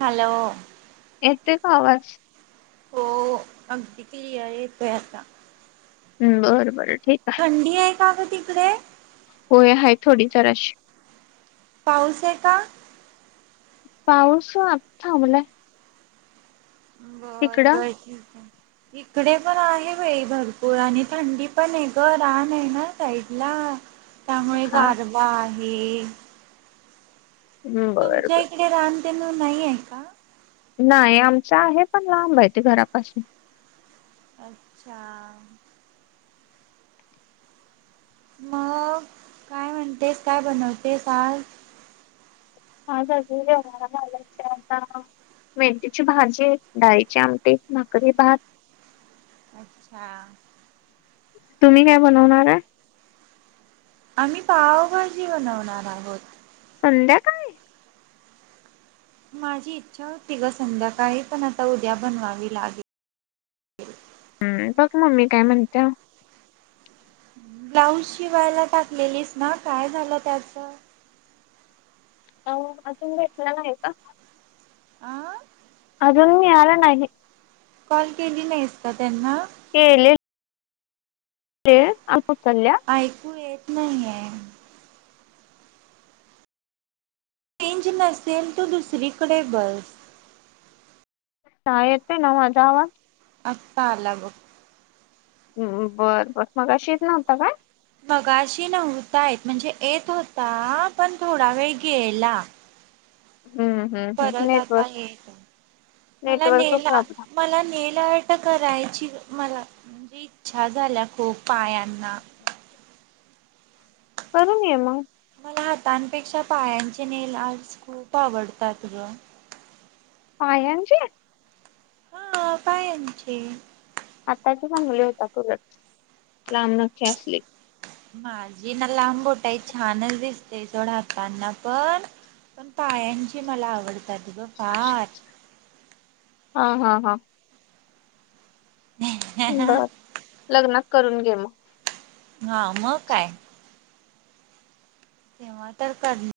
Hello येते कां आवांज हो हो अगं कीती येतो आहे आंता बरं बरं ठीक आहे थंडी आहे कां गं तिकडे होयं आहे थोडी फांर जरांशी पाऊस आहे कां पाऊस आंता अं थांबलां आहे बरं तिकडं? बरं ठीक आहे ईकडे पणं आहे बाई भरंपूर आणि थंडी पणं आहे गं रांन आहे नां साईड लां त्यांमुळे हा गांरवा आहे हं, बरं तुमच्यां बरं. ईकडे रांनदनूं नाहीं आहे कां नाहीं आमच्यां आहे पणं लांब आहे ते घरांपासून अच्छा आं मंग कायं म्हणतेस कायं बनवतेस आंज हां आंज अजूंन जेवणांला घालचं आंता मेथीची भाजी डाळीचे आमटी भाकरी भात अच्छा तुम्हीं कायं बनवणांर आहे आम्हीं पावभाजी बनवणांर आहोंत संध्या काळं माझी ईच्छा होती गं संध्याकांळी पणं आंता उद्यां बनवांवी लागेल हम्मं बघं मम्मी कायं म्हणते ब्लाऊज शिवांयला टाकलेलीस नां कायं झालं त्याचं अहो अजूंन भेटलेला नाहीं आहे कां आं अजूंन मिळालां नाहीं कॉल केली नाहीसं कां त्यांनां केले ते अल्पचालल्यां ऐकू येत नाहीयेय. चेंज नसेल त दुसरीकडे बस. चा येते ना माझा आवाज? आत्ता आला बघ. हम् बरं बर मगाशी इथ नव्हता काय? मगाशी नव्हता येत म्हणजे येत होता पण थोडा वेळ गेला. हम्म. हम्म हम्म परत आता नेटवर्क ये इथ मला नेटवर्क न्हेयला प्रॉब्लेम मला न्हेयला त करायची मला म्हणजे इच्छा झालीया खूप पायांना करून ये मग. मला हातांपेक्षा पायांचे नेल आर्ट्स खूप आवडतात ग. पायांचे? हा पायांचे. हाताचे चांगले होता कुरट लांब नखे असले माझी ना लांबबोटाई छानच दिस ते थोड हाताना पण पण पायांची मला आवड हा हा हा. बर लग्नात करून घे मग. हा म काय. तेव्हा तर कर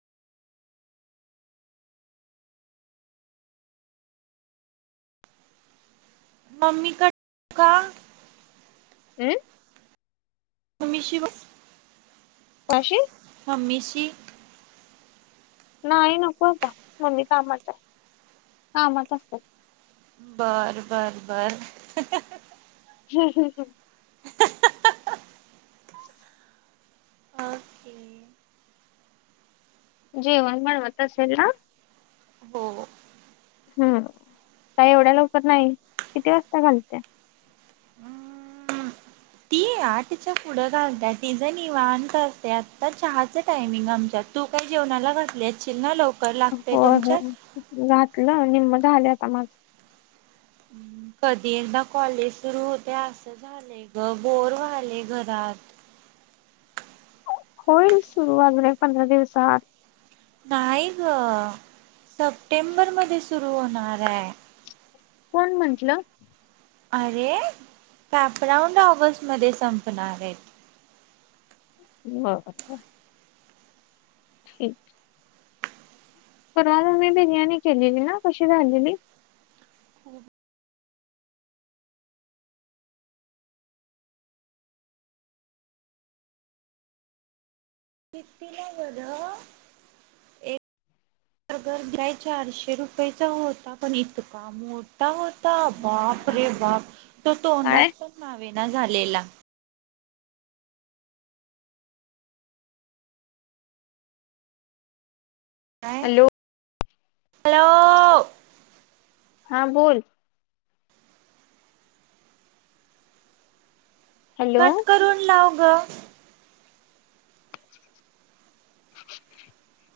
मम्मी क का. हमं. मम्मीशी ब पाशी हम्मीशी नाई नको आता मम्मी कामाताय कामात असते. बर बर बर. हम ह हं. हम. जेवण बनवत असेल ना? हो. हम् का एवढ्या लवकर नाही किती वाजता घालतिया? ती आठच्या पुढं घालतिया तिझं निवांत असतय आत्ता चहाचं टायमिंग आमच्यात. तू काय जेवणाला घतली असशील ना लवकर लागतय तुमच्यात. घातलंय निम्म झालयं आता माझ. कधी एकदा कॉलेज सुरू होतंय आसं झालंय ग बोर व्हालय घरात. होइल सुरू अजून एक पंधरा दिवसात. नाही ग सप्टेंबर मध्ये सुरू होणाराय. कोण म्हटलं? अरे कापराऊंड ऑगस्ट मध्ये संपणारेत. [unintelligible] ठीक परवा मम्मी बिर्याणी केलेली ना कशी झालेली? कितीला बर ऐ [unintelligible] चारशे रुपयेचा होता पण इतका मोठ होतां बापरे बापरे तो काय तोंडांत पणं चावेनां झालेला कायं हॅलो हॅलो हां बोलं हॅलो कंट करूंन लांव गं [unintelligible]